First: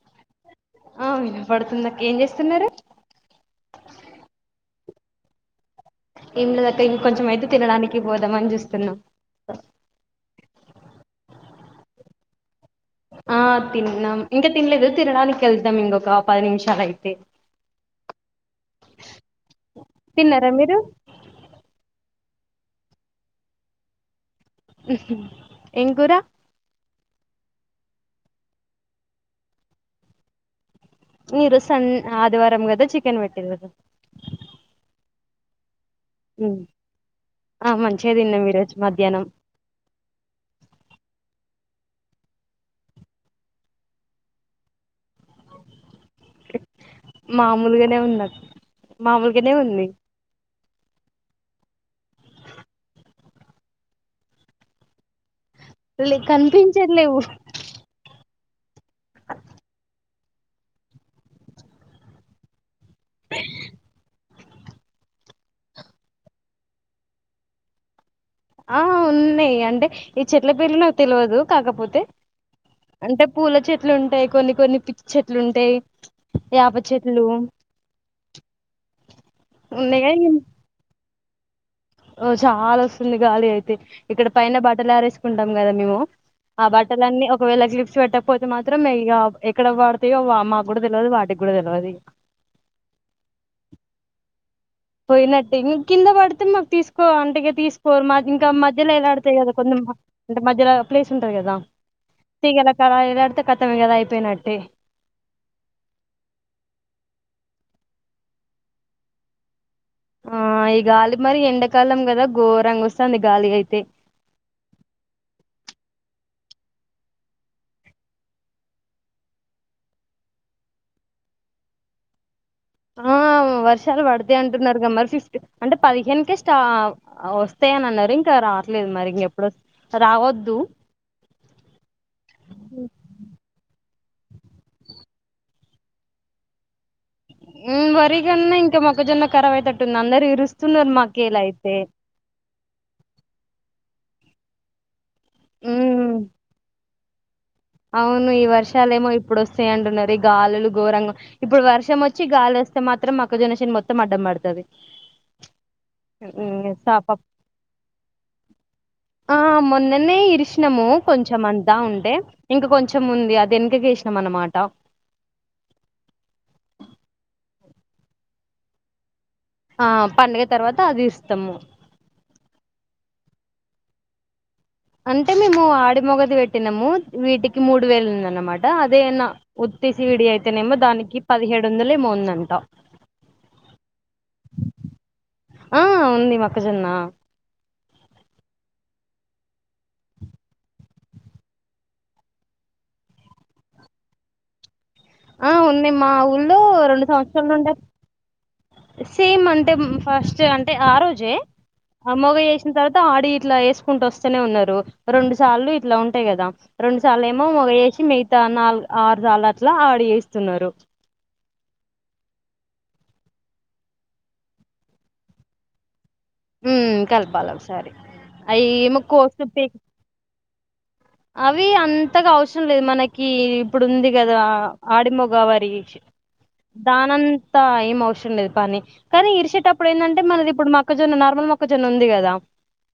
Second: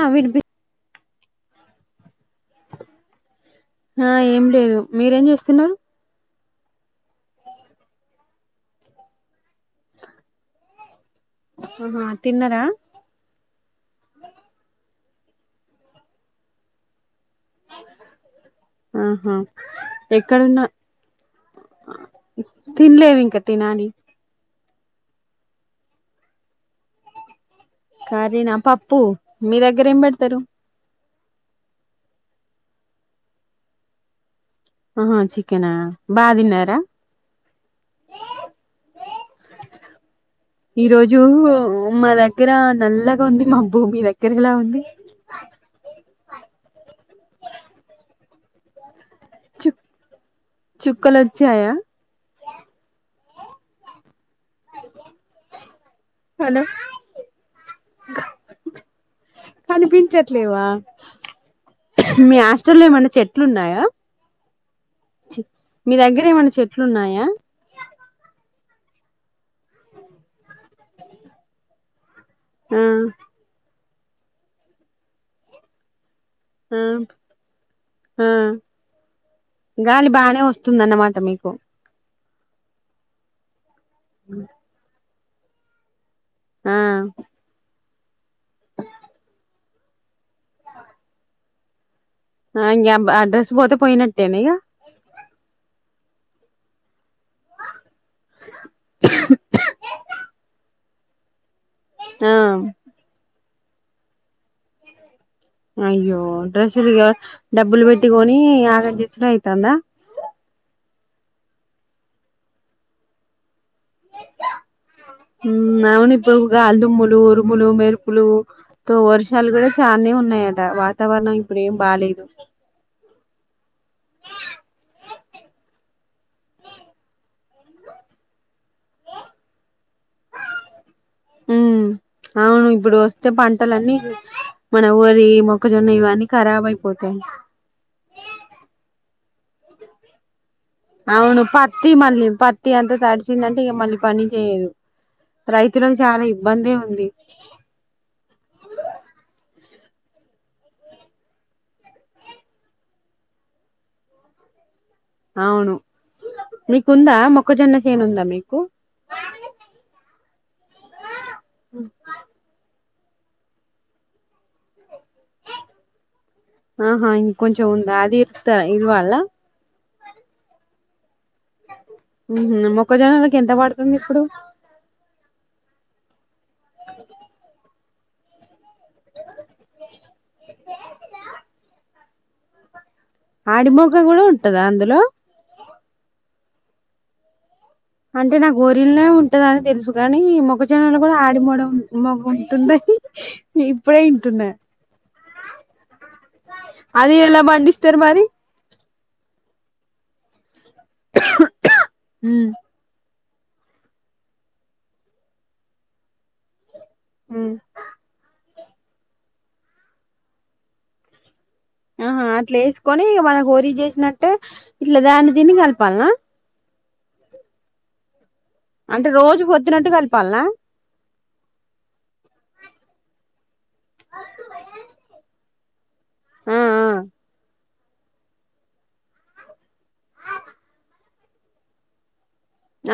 ఆ వినీపి ఆ విన పడుతుందక్క ఏం చేస్తున్నరు ఆ ఎం లేదు మీరేం చేస్తున్నరు ఏం లేదక్కా ఇంక కొంచెం అయితే తినడానికి పోదామని చూస్తున్నాము అహా తిన్నరా ఆ తిన్నాం ఇంకా తినలేదు తినడానికి ఏళ్దాం ఇంకొక పది నిమిషాలు అయితే ఆహా తిన్నారా ఎక్కడున్నా మీరు తినలేదు ఇంకా తినాలి ఎం కూరా కర్రీ నా పప్పు మీ దగ్గర ఏం పెడతరు మీరు సన్ ఆదివారం గదా చికెన్ పెట్టింరు ఆహా చికెనా బాగా తిన్నారా ఆ మంచిగా తిన్నాం ఈరోజు మధ్యాహ్నం ఈ రోజు మా దగ్గర నల్లగా ఉంది మబ్బు మీ దగ్గర ఎలా ఉంది మామూలుగానే ఉంది అక్కా మామూలుగనే చు ఉంది చుక్కలు వచ్చాయా లే హలో కనిపించట్లేవు కానీ పించట్లేవా మీ హాస్టల్ ల్ల ఏమన్నా చెట్లు ఉన్నాయా మీ దగ్గర ఏమైనా చెట్లు ఉన్నాయా ఆ ఉన్నాయి అంటే ఈ చెట్ల పేర్లు నాకు తెలివదు కాకపోతే ఆ అంటే పూల చెట్లు ఉంటయి, కొన్ని కొన్ని పిచ్చి చెట్లు ఉంటయి ఆ యాప చెట్లు ఆ ఉన్నాయి గాలి కానీ బానే వస్తుందన్నమాట మీకు ఓ చాలా వస్తుంది గాలి అయితే ఇక్కడ పైన బట్టలు ఆరేసుకుంటాం కదా మేము ఆ బట్టలన్నీ ఒకవేళ క్లిప్ స్ పెట్టక పోతే మాత్రం ఇగ ఎక్కడ పడతాయో మాకు కూడా తెలవదు వాటికి కూడా తెలవదు ఇగ అ డ్రస్ పోతే పోయినట్టేనా ఇగ పోయినట్టే ఇగ కింద పడితే మాకు తీసుకో అంటే ఇగా తీసుకోరు మా ఇంకా మధ్యలో ఎలాడతయి కదా కొంత అంటే మధ్యలో ప్లేస్ ఉంటది కదా ఆ తీగలకాడ ఎలాడితే కతం ఇగా అది అయిపోయినట్టే అయ్యో డ్రెస్సులు ఇగా డబ్బులు పెట్టికొని ఇగ ఆగం చేసుడు అయి తాందా ఆ ఈ గాలి మరి ఎండకాలం కదా ఘోరంగా వస్తుంది గాలి అయితే ఉమ్మ్ అవును ఇప్పుడు గాలి దుమ్ములు ఉరుములు మెరుపులు తో వర్షాలు కూడా చాలానే ఉన్నాయి కదా వాతావరణం ఇప్పుడు ఏం బాలేదు ఆ వర్షాలు పడితాయ్ అంటున్నారు కద మరి ఫిఫ్టీ అంటే పదిహేనుకే స్టా వ వస్తాయనన్నారు ఇంకా రావట్లేదు మరి ఇంకెప్పుడు రావద్దు హ్మ్ ఆ ఇప్పుడు వస్తే పంటలు మన ఊరి మొక్కజొన్న ఇవన్నీ కరాబ్ అయి హ్మ్ వరికన్నా ఇంకా మొక్కజొన్న ఖరాబ్ అయితట్టుంది అందరు విరుస్ అవును పత్తి మళ్ళీ పత్తి అంత తడిచందంటే ఇగ మళ్ళీ పని చేయదు రైతులకు ఉమ్ చాలా ఇబ్బందే ఉంది అవును ఈ వర్షాలలేమో ఇప్పుడు వస్తాయింటున్నారు గాలులు ఘోరంగం ఇప్పుడు వర్షం వచ్చి గాలి వస్తే మాత్రం మొక్కజొన్న చేను మొత్తం అడ్డం పడతాది అవును మీకుందా పాపం మొక్కజొన్నచేనుందా మీకు ఆ మొన్ననే ఇరిసినము కొంచం అంతా ఉంటే ఇంక కొంచం ఉంది అది వెనకకేసినం అనమా ఆహా ఇంకొంచం ఉంద అది ఇత ఇవాలా ఆ పండగ తర్వాత అది ఇస్ హ్మ్ హు మొక్కజొన్న కి ఎంత పడుతుంది ఇప్పుడు అంటే మేము ఆడి మొగది పెట్టినాము వీటికి మూడు వేలు ఉంది అన్నమా ట అదే అన్న ఉత్తి సీడి అయితేనేమో దానికి పదిహేడు వందలే ఏమో ఉంద అంటా ఆడి మొగ కూడా ఉంటదా అందులో ఆ ఉంది మొక్కజొన్న ఆ అంటే నాకు వోరిలోనే ఉంటదని తెలుసు కాని మొక్కజొన్నలు కూడా ఆడి మడ మొగ ఉంటుంద ఇప్పుడే ఇంటున్న ఆ ఉంది మా ఊళ్ళో రెండు అది ఎలా సంవత్సరాల నుండే పండిస్తారు మరి సేమ్ అంటే ఫస్ట్ అంటే ఆ రోజే మొగ చేసిన తర్వాత ఆడి ఇట్లా వేసుకుంటూ వస్తనే ఉన్నారు రెండు సార్లు ఇట్లా ఉంటాయి కదా రెండు సార్లు ఏమో ఉమ్ మగ వేసి మిగతా నాలుగు ఆరు సార్లు అట్లా ఆడి చేస్తున్నారు ఆహా అట్లా వేసుకొని ఇక మన వోరి చేసినట్టే ఇట్లా దాన్ని తిని కలపాలనా హ్మ్ కలపాల ఒక సారి అవి ఏమో అంటే రోజు కోసు పి పొద్దునట్టు కలపాలనా అవి అంతగా అవసరం లేదు మనకి ఇప్పుడు ఉంది కదా ఆడిమగ వై ఆ ఆ దానం తా ఏం అవసరం లేదు పని కానీ ఇరిసేటప్పుడు ఏందంటే మనది ఇప్పుడు మొక్కజొన్న నార్మల్ మొక్కజొన్న ఉంది గదా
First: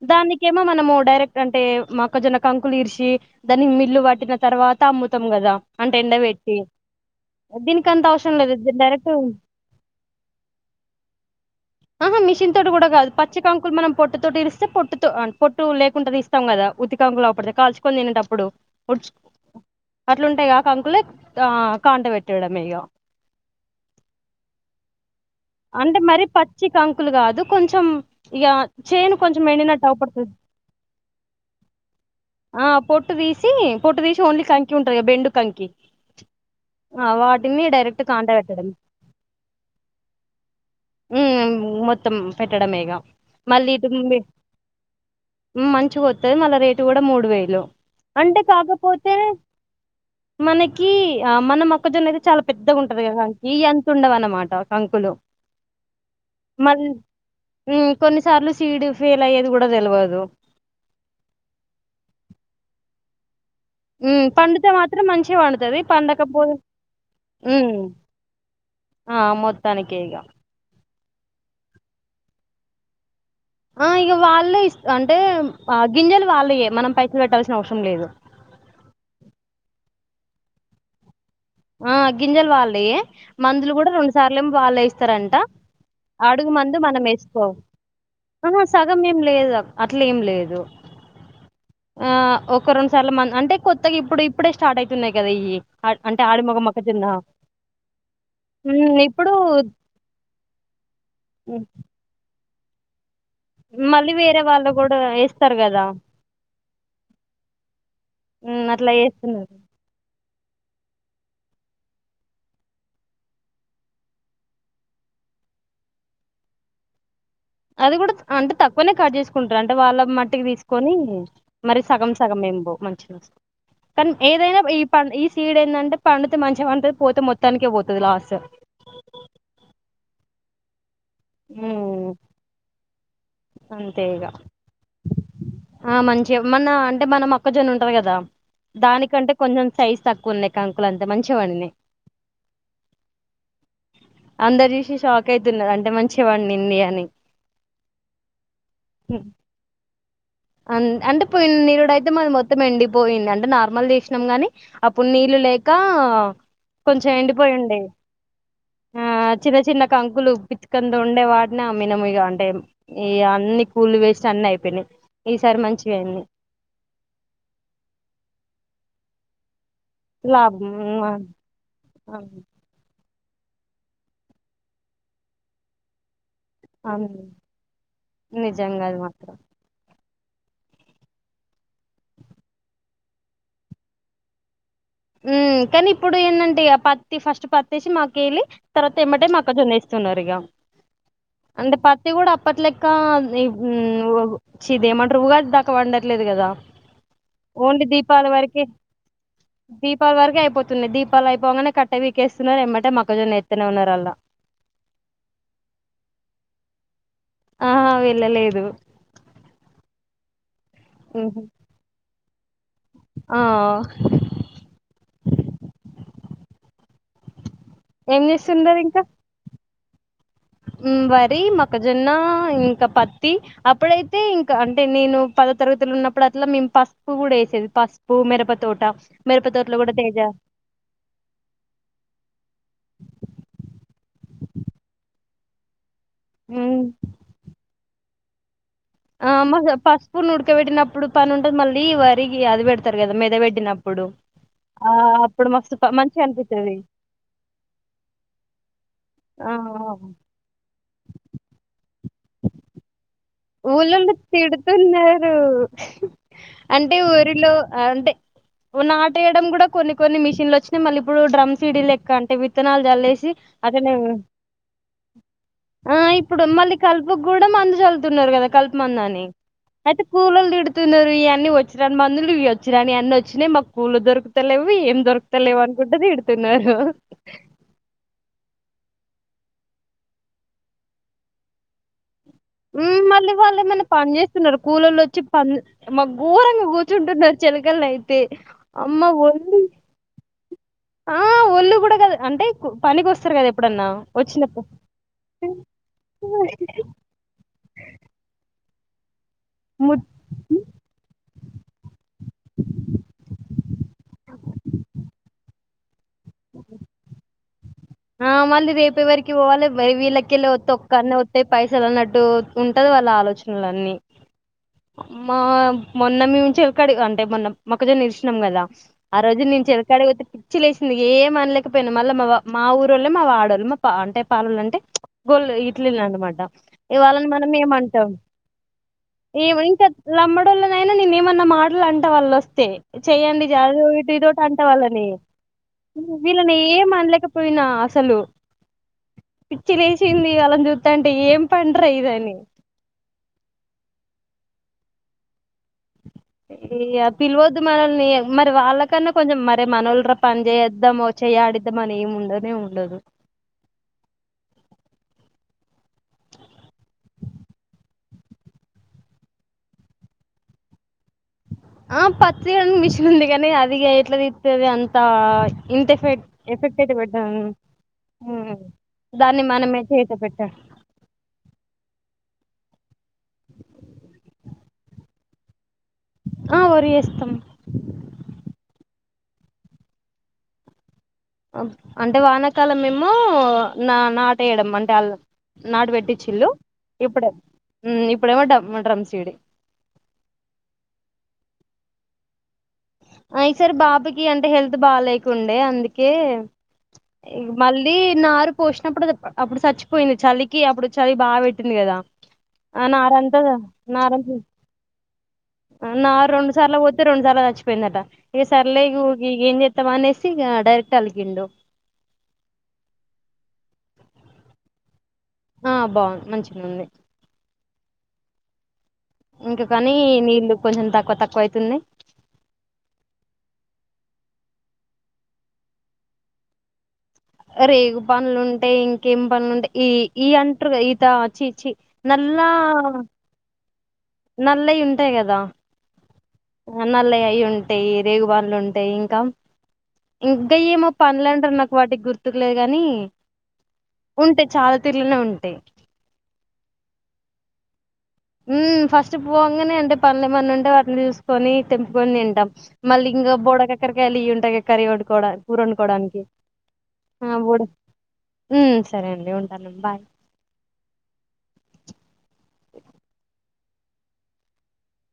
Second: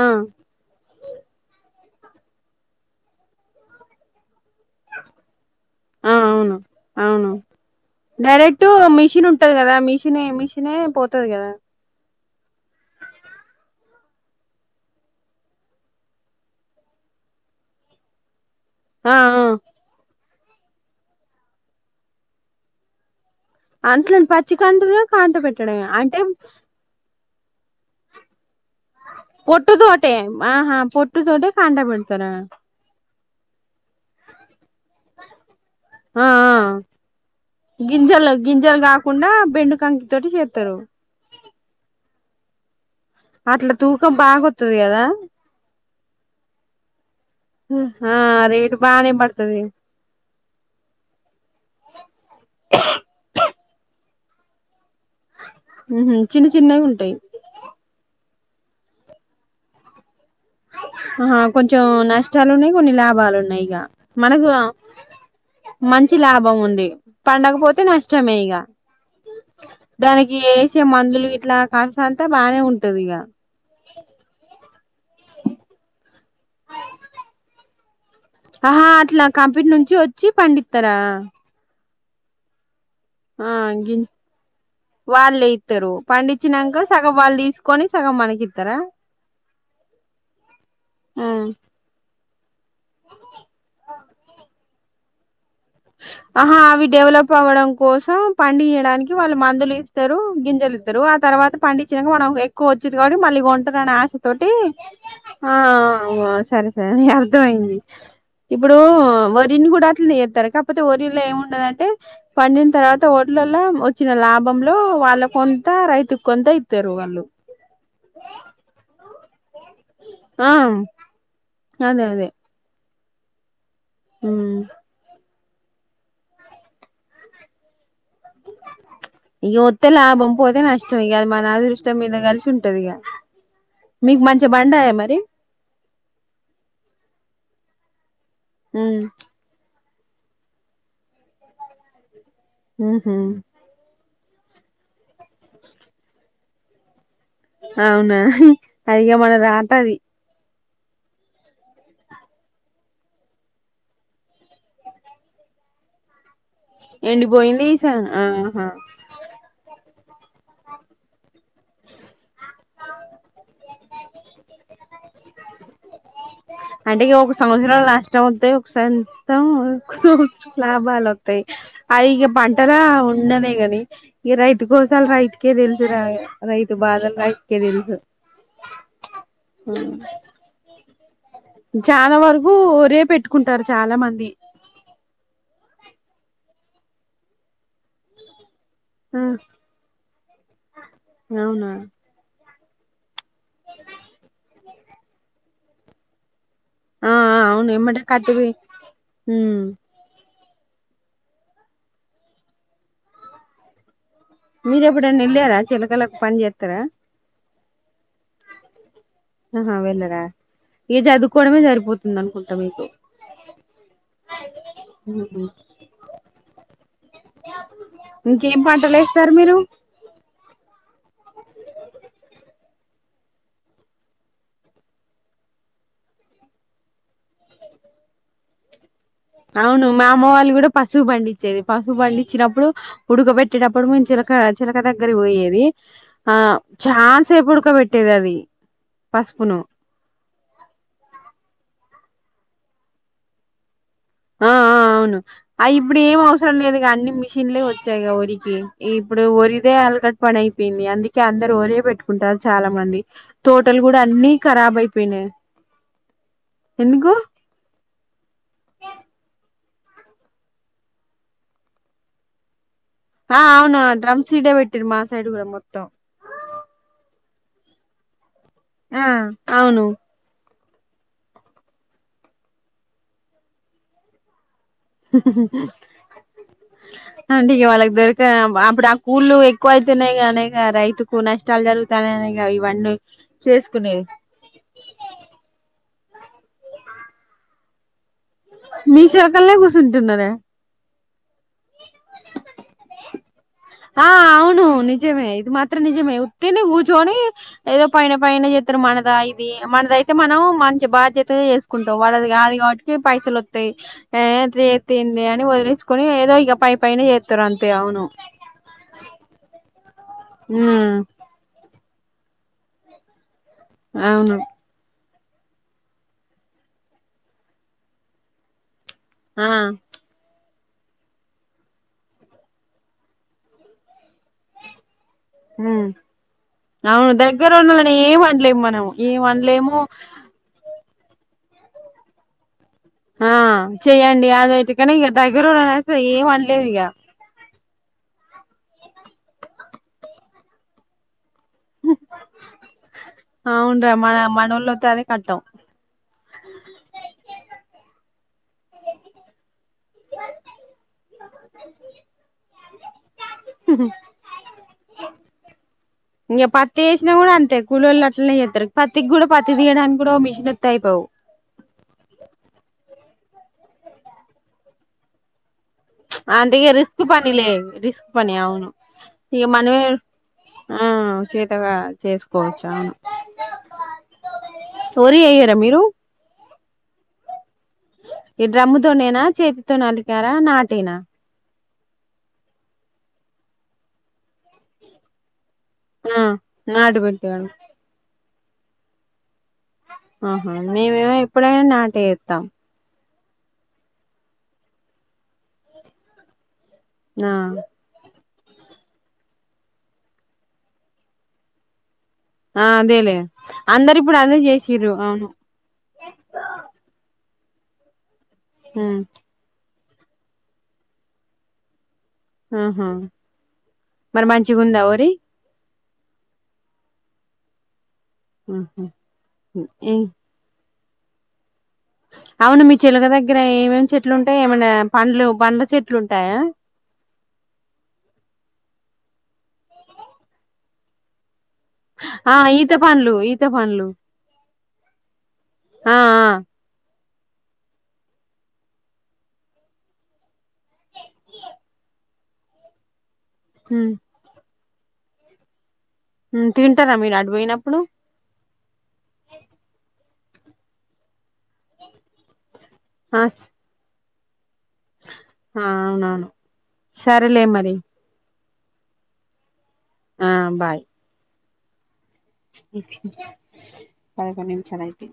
ఆ దానికేమో మనము డైరెక్ట్ అంటే మొక్కజొన్న కంకులు ఇరిసి దాన్ని మిల్లు పట్టిన తర్వాత అమ్ముతాం కదా అంటే ఆ ఎండ పెట్టి అవును అవును దీనికి అంత అవసరం లేదు డైరెక్ట్ డైరెక్ట్ మిషన్ ఉంటది కదా మిషినే మిషినే పోతది కదా ఆహా మిషన్ తోటి కూడా కాదు పచ్చ కంకులు మనం పొట్టు తోటి ఇరిస్తే పొట్టుతో పొట్టు లేకుండా తీస్తాం కదా ఉతి కంకులఅప్పుడుది కాల్చకొని తినేటప్పుడు ఆ ఆ ఎట్లుంటాయి కా కంకులే ఆ కాంట పెట్టడం ఇగ అట్లుం పచ్చి కంటురు అంటే మరి పచ్చి కంకులు కాదు కొంచం ఇగ చేను కొంచం పొట్టు ఎండినట్టు తోటే [unintelligible] ఆహా పొట్టు తోటే కాంట పెడతారా ఆ పొట్టు తీసి సి పొట్టు తీసి ఓన్లీ కంకి ఉంటాది కదా బెండు కంకి ఆ ఆ ఆ వాటిని డైరెక్ట్ కాంట గింజలు పెట్టడం గింజలు కాకుండా బెండు కంకి తోటి చేత్తరు ఉమ్ మొత్తం పెట్టడమేగా అట్లా మళ్ళీ తూకం డుంబె బాగొత్తది కదా హ్మ్ మంచిగా వో వస్తది మళ్ళ రేటు కూడా మూడు వేలు ఆ రేటు బానే పడతది మనకి ఆ మన మొక్కజొన్న అయితే చాలా పెద్దగా ఉంటది కదా ఈ అంత ఉండదు అన [unintelligible] ఉహు చిన్న మల్ చిన్నవి ఉంటాయి హ్మ్ కొన్ని సార్లు సీడ్ ఫెయిల్ అయ్యేది కూడా తెలవదు ఆహ కొంచం నష్టాలు ఉన్నాయి కొన్ని లాభాలు ఉన్నాయి ఇగ హ్మ్. మనకు పండితే మాత్రం మంచిగ పండుతది. మంచి పండకపోతే లాభం ఉంది హ్మ్. పండకపోతే నష్టమే ఇగ ఆ! మొత్తానికే ఇగ. దానికి వేసే మందులు ఇట్లా కాస్తంటే బానే ఉంటది ఇగ ఆ ఇగ వాళ్ళే ఇస్ అంటే ఆ గింజలు వాళ్ళయే మనం పైసలు కట్టాల్సిన అవసరం లేదు అహా అట్లా కంపిన్ నుంచి వచ్చి పండిత్తరా ఆ గింజలు వాళ్ళయే మందులు కూడా రెండు సార్లేమో వాళ్ళే ఇస్తరంట వాళ్ళే ఇస్తారు అడుగు పండించినాక మందు మనం సగం వాళ్ళు వేసుకో తీసుకొని సగం మనకి అహ ఇస్తారా సగం ఏం లేదు అట్లేం లేదు ఊ ఆహ్, ఒక రెండు సార్లు మంది అంటే కొత్తగా ఇప్పుడు ఇప్పుడే స్టార్ట్ అయితున్నాయి కదా ఇయ్యి అంటే ఆడి ఆహా మగ అవి మొక్కజొన్న. డెవలప్ అవ్వడం కోసం హ్మ్. పండీయడానికి ఇప్పుడు వాళ్ళు మందులు ఇస్తరు గింజలు ఇస్తరు ఆ తర్వాత హ్మ్. పండిచ్చినక మనం ఎక్కువ వచ్చిది కా మళ్ళి కొంటరని మళ్ళీ వేరే ఆశతోటి వాళ్ళు గూడా ఆ ఏస్తారు ఆ గదా! అవ్ సరే సరే లే అర్థం అయింది హ్మ్. ఇప్పుడూ అట్లా ఏస్తున్నారు. వరిని కూడా అట్లనే చే పోతే వరిలో ఏముండదంటే పండిన తర్వాత ఓడ్లల్ల వచ్చిన లాభం లో వాళ్ళ కొంత ఆ రైతుక్ కొంత ఇత్తరు వాల్లు ఉంటారు అంటే వాళ్ళ మట్టికి ఆ తీసుకొనీ మరి అదే సగం అదే సగం ఏం పోవ్ మంచినె వస్తై కాని ఏదైనా ఈ పన్ ఈ సీడ్ ఏందంటే పండుతే మంచిగ పంతది పోతే మొత్తానికే పోత్ ఇగ ఒత్తె లాభం పోతె నష్ ఇగ అది మన అదృష్టం ఉమ్ మీద కలిసి ఉంటది ఇగ అంతే ఇగ ఆ మంచిగ మన అంటే మనం అ ఒక్కజొన్న ఉంటది కదా దానికంటే కొంచెం సైజ్ తక్కువన్నాయి కంకులు అంతే మంచిగ వండినయ్ ఊహు అందరు చూసి షాక్ అయితున్నారు అంటే మంచివాడింది అని అవునా అయ్య మన రాత అది అన్ అంటే పోయిన నిరుడు అయితే మా మొత్తం ఎండిపోయింది అంటే నార్మల్ చేసినం కానీ అప్పుడు నీళ్ళు లేకా కొంచెం ఎండిపోయింది ఎండిపోయిండే ఈసా ఆహా ఆ చిన్న చిన్న గుల్లు పితికంత ఉండే వాట్ న అమ్మినము ఇగ అంటే ఈ అన్ని కూళ్ళు వేస్ట్ అన్ని అయిపోయినయి అంటే ఇగ ఒక సంవత్సరం నష్టం ఒత్తాయి ఒక సారి మొత్తం సో లాభం లాభాలు ఒత్తాయి అవి ఇగ పంట రావు ఇన్ననే గాని ఈ రైతు గోసాలు రైతుకే తెలుసురా రైతు అవును బాధలు రైతుకే తెలుసు నిజంగా అది మాత్రం చాలా వరకు వరే పెట్టుకుంటారు చాలా మంది ఊ కానీ ఇప్పుడు ఏందంటే ఆ పత్తి ఫస్ట్ పత్తి తీసి మాకేళ్ళి తర్వాత ఆ ఎమ్మటే మక్కజొన్న ఏస్తున్నారు ఇగ అవునా అంటె పత్తి కూడా [unintelligible] ఆ ఆ అవును ఓండ్లి ఎమ్మటే దీపాలి కత్తి పీ వరకే ఉమ్ దీపాళి వరకే అయిపోతున్నాయి దీపాలు అయిపోంగనే కట్ట వీకేస్తున్నారు ఏమ్మటే మక్కజొన్న ఎత్తనే ఉన్నారు అల్లా మీరు ఎప్పుడైనా వెళ్ళారా చెలకలకు పని చేస్తారా ఆహా వీళ్ళ లేదు అహా వెళ్ళరా ఇగ ఉహు చదువుకోవడమే సరిపోతుంది అనుకుంట ఆ [inaudible] ఏం ఇంకేం చేస్తుండరు పంటలు ఏస్తారు మీరు ఉం వరి మొక్కజొన్న ఇంక పత్తి అప్పుడైతే ఇంక అంటే నేను పదో తరగతిలో ఉన్నప్పుడు అట్లా మేము పసుపు కూడా వేసేది పసుపు పూ మిరప తోట మిరప తోటలో అవును కూడా మా తేజ అమ్మ వాళ్ళు కూడా పసుపు పండిచ్చేది పసుపు పండిచ్చినప్పుడు ఉడక పెట్టేటప్పుడు మేం చిర చిలక చిలక దగ్గర పోయేది ఆ మ్ చాసేపు ఉడకబ పెట్టేది అది ఆ పసుపును పసుపును ఉడికబెట్టినప్పుడు పని ఉంటది మళ్ళీ వరి అది పెడతారు కదా మెద పెట్టినప్పుడు ఆ అవును అప్పుడు అ మస్తు ఇప్పుడు ఏం మంచిగా అవసరం అనిపిస్తది లేదుగా అన్ని మిషన్లే వచ్చాయి వరికి ఈ ఇప్పుడు ఆ ఒరిదే అలకట్ పని అయిపోయింది అందుకే అందరు ఒరియే పెట్టుకుంటారు చాలా మంది తోటలు కూడా ఊళల్లో అన్ని ఖరాబ్ అయిపోయినాయి తిడుతున్నారు అంటే ఎందుకు ఊరిలో అంటే నాటేఏయడం కూడా కొన్ని కొన్ని మిషన్లు ఒచ్చినై మళ్ళీ ఇప్పుడు డ్రమ్స్ సిడీ లెక్క అంటే విత్ విత్తనాలు చల్లేసి ఆ అవును అతను డ్రమ్ సీడే పెట్టిరు మా సైడ్ కూడా మొత్తం ఇప్పుడు ఆ మళ్ళీ కలుపు కూడా మందు చల్తున్నారు కదా కలుపు మంద ఆ అని అవును అయితే కూలోళ్ళు తిడు తున్నారు ఇయన్ని వచ్చినరాని మందులు ఇవి ఒచ్చినాని అన్ని ఒచ్చినై మాకు కూళ్ళు దొరుకుతలేవు వి ఏం దొరుకుతలేవ అనుకుంట తిడుతున్నారు. ఇప్పుడు ఆ కూళ్ళలు ఎక్కువ ఆయుతున్నాయిగా అనే గా రైతుకు నష్టాలు జరుగుతాయినే గా ఉమ్ వాళ్ళు ఏమన్నా పని చేస్తున్నారా కూలోల్లు వచ్చి ప మ ఘోరంగా కూర్చుంటున్నారు చెలి మీ సోకల్నే గుసున్ టున్నారే ఆ ఒళ్లు ఇప్పుడు గాదు అంటే పనికి వస్తారు కదా ఎప్పుడన్నా ఆ అవును వచ్చినప్పుడు. చోని ఏదో పైన పైనే చెత్తరు మనదయి ము మనదైతే మనం మంచి బాధ్యతగా చేసుకుంటాం వాళ్ళ గాదు కాబట్టికి పైసలు ఒత్తయి ఎంతచేతే ఏంది అని వదిలిసుకొని ఏదో ఇగ పై పైన చేత్తారు అంత ఆ మళ్ళీ రేపేవరకి పోవాలి వీళ్ళకి కెళ్ళే ఒత్తే ఉమ్ ఒక్కన్నే ఒతైయి పై పైసలాన్నట్టు ఉంటది వాళ్ళ ఆలోచనలన్నీ అవును మా మొన్న మేము చెలక్కాడ అంటే మొన్న మొక్కజన్న ఇరిశినం కదా. ఆ రోజు నేను చెలకాడిగితే పిచ్చి లేసింది ఏం అనలేకపోనా మళ్ళ మావా మా ఊరోళ్లు మా వాడోళ్ళు మా అంటే మా పాలోళ్ళు అంటే గోళ ఉమ్ ఇట్లలు అనమాట అవును ఇవాళ్ళని మనం దగ్గర ఉన్నోళ్ళని ఏమంటాం ఏం అనలేము మనం ఏం ఏమా అనలేము ఇంకా తమ్మడోళ్ళనైనా నేను ఏమన్నా మాటలు అంటా వాళ్ళు వస్తే. ఆ చెయండి జదు ఇటు చెయ్యండి ఇదోటి అంట అదైతే కానీ వాళ్ళని ఇక దగ్గరోళ్ళని అయితే ఏం వీళ్ళని అనలేదు ఇక ఏం అనలేకపో పోయినా అసలు పిచ్చి లేశింది వాళ్ళని జూతంటే అంటే ఏం పండ్రా ఇదనే మనవుతో అదే కట్టం ఇయ్య పిలవద్దు మనల్ని మరి వాళ్ళకన్నా కొంచెం మరి మనోళ్లు రా పని చేద్దాం వచ్చ చేయాడిద్దమని ఉండనే ఉండదు హ [inaudible] ఇంగ పత్తి ఏసినా కూడా అంతే కూలీళ్ళ అట్లనే చేత్తరు పత్తికి కూడా పత్తి తీయడానికి కూడా మిషన్ ఒత్త అయిపోవు ఆ పత్తి తీయడానికి మిషన్ ఉంది కానీ అదిగ ఎట్లతీ సత్తది అంతా అంతగ రిస్క్ పనిలే రిస్క్ పని అవును దాన్ని ఇగ మనమే చేత పెట్టాలి ఆ చతగా చేసుకోచ్చు ఆ ఒరి ఎయ్యార మీరు ఆ ఒరి ఎస్తమ్ ఈ డ్రమ్ముతోనేనా చేతితో నలికారా నాటేనా అంటే వానకాలం మేమో నా నాటేయడం అంటే అల్ నాటు పెట్టి ఆ చిల్లు నాటు ఇప్పుడ పెట్టారు ఇప్పుడేమోడ్రమ్ సిడి ఆహా మేమేమో ఎప్పుడైనా నాటేఏత్తం అయిసరి పాపకి కి అంటే హెల్త్ బాలేకుండే అందుకే ఆ మళ్ళీ నారు పోసినప్పుడు అప్పుడు చచ్చిపోయింది చలికి అప్పుడు చలి బాగా పెట్టింది కదా!? ఆ అదేలే అందరిప్పుడు నారంతా అదే చేశిరు అవును నారు రెండు సార్లుల పొత్తే రెండుసాల పోయిందట ఇగ సర్లే ఉమ్ యుగే ఏం చేస్తామ అనేసి డైరెక్ట్ అలిగిండు ఆహ మరి మంచిగుందావరి ఆ బాగు మంచిగా ఉంది. ఆహ ఇంకా కాని నీళ్ళలు కొంచెం తక్కువ తక్కువ ఆయుతున్నాయ్ అవును మీ చెలుక దగ్గర ఏమేమి చెట్లు ఉంటాయి ఏమైనా పండ్లు పండ్ల చెట్లు ఉంటాయా. రేగు పనులుంటాయి ఇంకేం పనులుంటాయి ఈ ఈ అంటారు ఈత చ న ఆ ఈత పండ్లు ఈత పండ్లు నల్లయి ఉంటాయి కదా ఆ ఆ నల్ల అవి ఉంటాయి రేగుబంలు ఉంటాయి ఇంకా ఇంకా ఏమో పనులు అంటారు నాకు వాటికి గుర్తుకు లేదు కాని ఉమ్ ఉంటే చాలా తిల్లలో ఉంటేయి తింటారా మీరు ఆడిపోయినప్పుడు ఫస్ట్ పోగానే అంటే పనుల మన్న ఉంటే వాటిని చూసుకో కొని తెంపుకొని తంటాం మళ్ళీ ఆ ఇంకా బోడక ఎక్కడిక వెళి ఉంటగా కర్రీ వట్టుకోవడా కూర వండుకోవడానికి అవునవును ఆ సరేలే బూడ మరి సరే అండి ఉంటాను బాయ్ పదకడు నిమిషాలుయితే